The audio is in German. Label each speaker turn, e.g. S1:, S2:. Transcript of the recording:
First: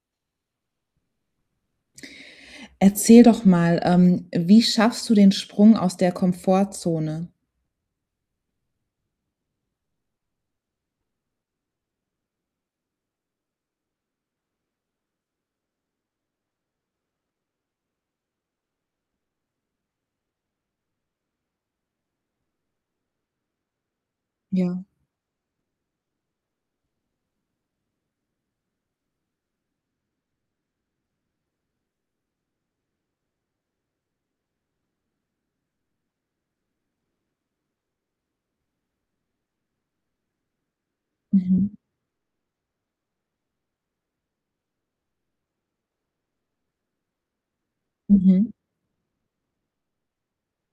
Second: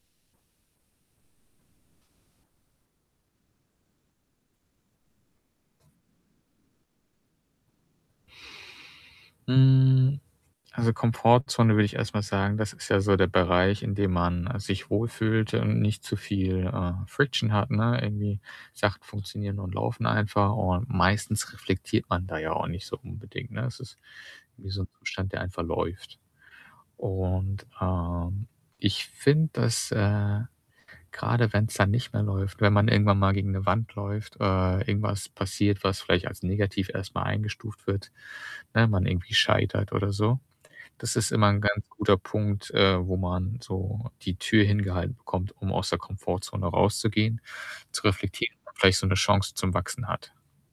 S1: Erzähl doch mal, ähm, wie schaffst du den Sprung aus der Komfortzone?
S2: Hm, also, Komfortzone würde ich erstmal sagen, das ist ja so der Bereich, in dem man, äh, sich wohl fühlt und nicht zu viel, äh, Friction hat, ne? Irgendwie Sachen funktionieren und laufen einfach, und meistens reflektiert man da ja auch nicht so unbedingt, ne? Es ist wie so
S1: Ja.
S2: 'n Umstand der einfach läuft. Und, ähm, ich finde, dass, äh, grade wenn's dann nicht mehr läuft, wenn man irgendwann mal gegen 'ne Wand läuft, äh, irgendwas passiert, was vielleicht als negativ erstmal eingestuft wird, ne, man irgendwie scheitert oder so, das ist immer 'n
S1: Mhm.
S2: ganz guter Punkt, äh, wo man so die Tür hingehalten bekommt, um aus der Komfortzone rauszugehen, zu
S1: Mhm.
S2: reflektieren, vielleicht so 'ne Chance zum Wachsen hat.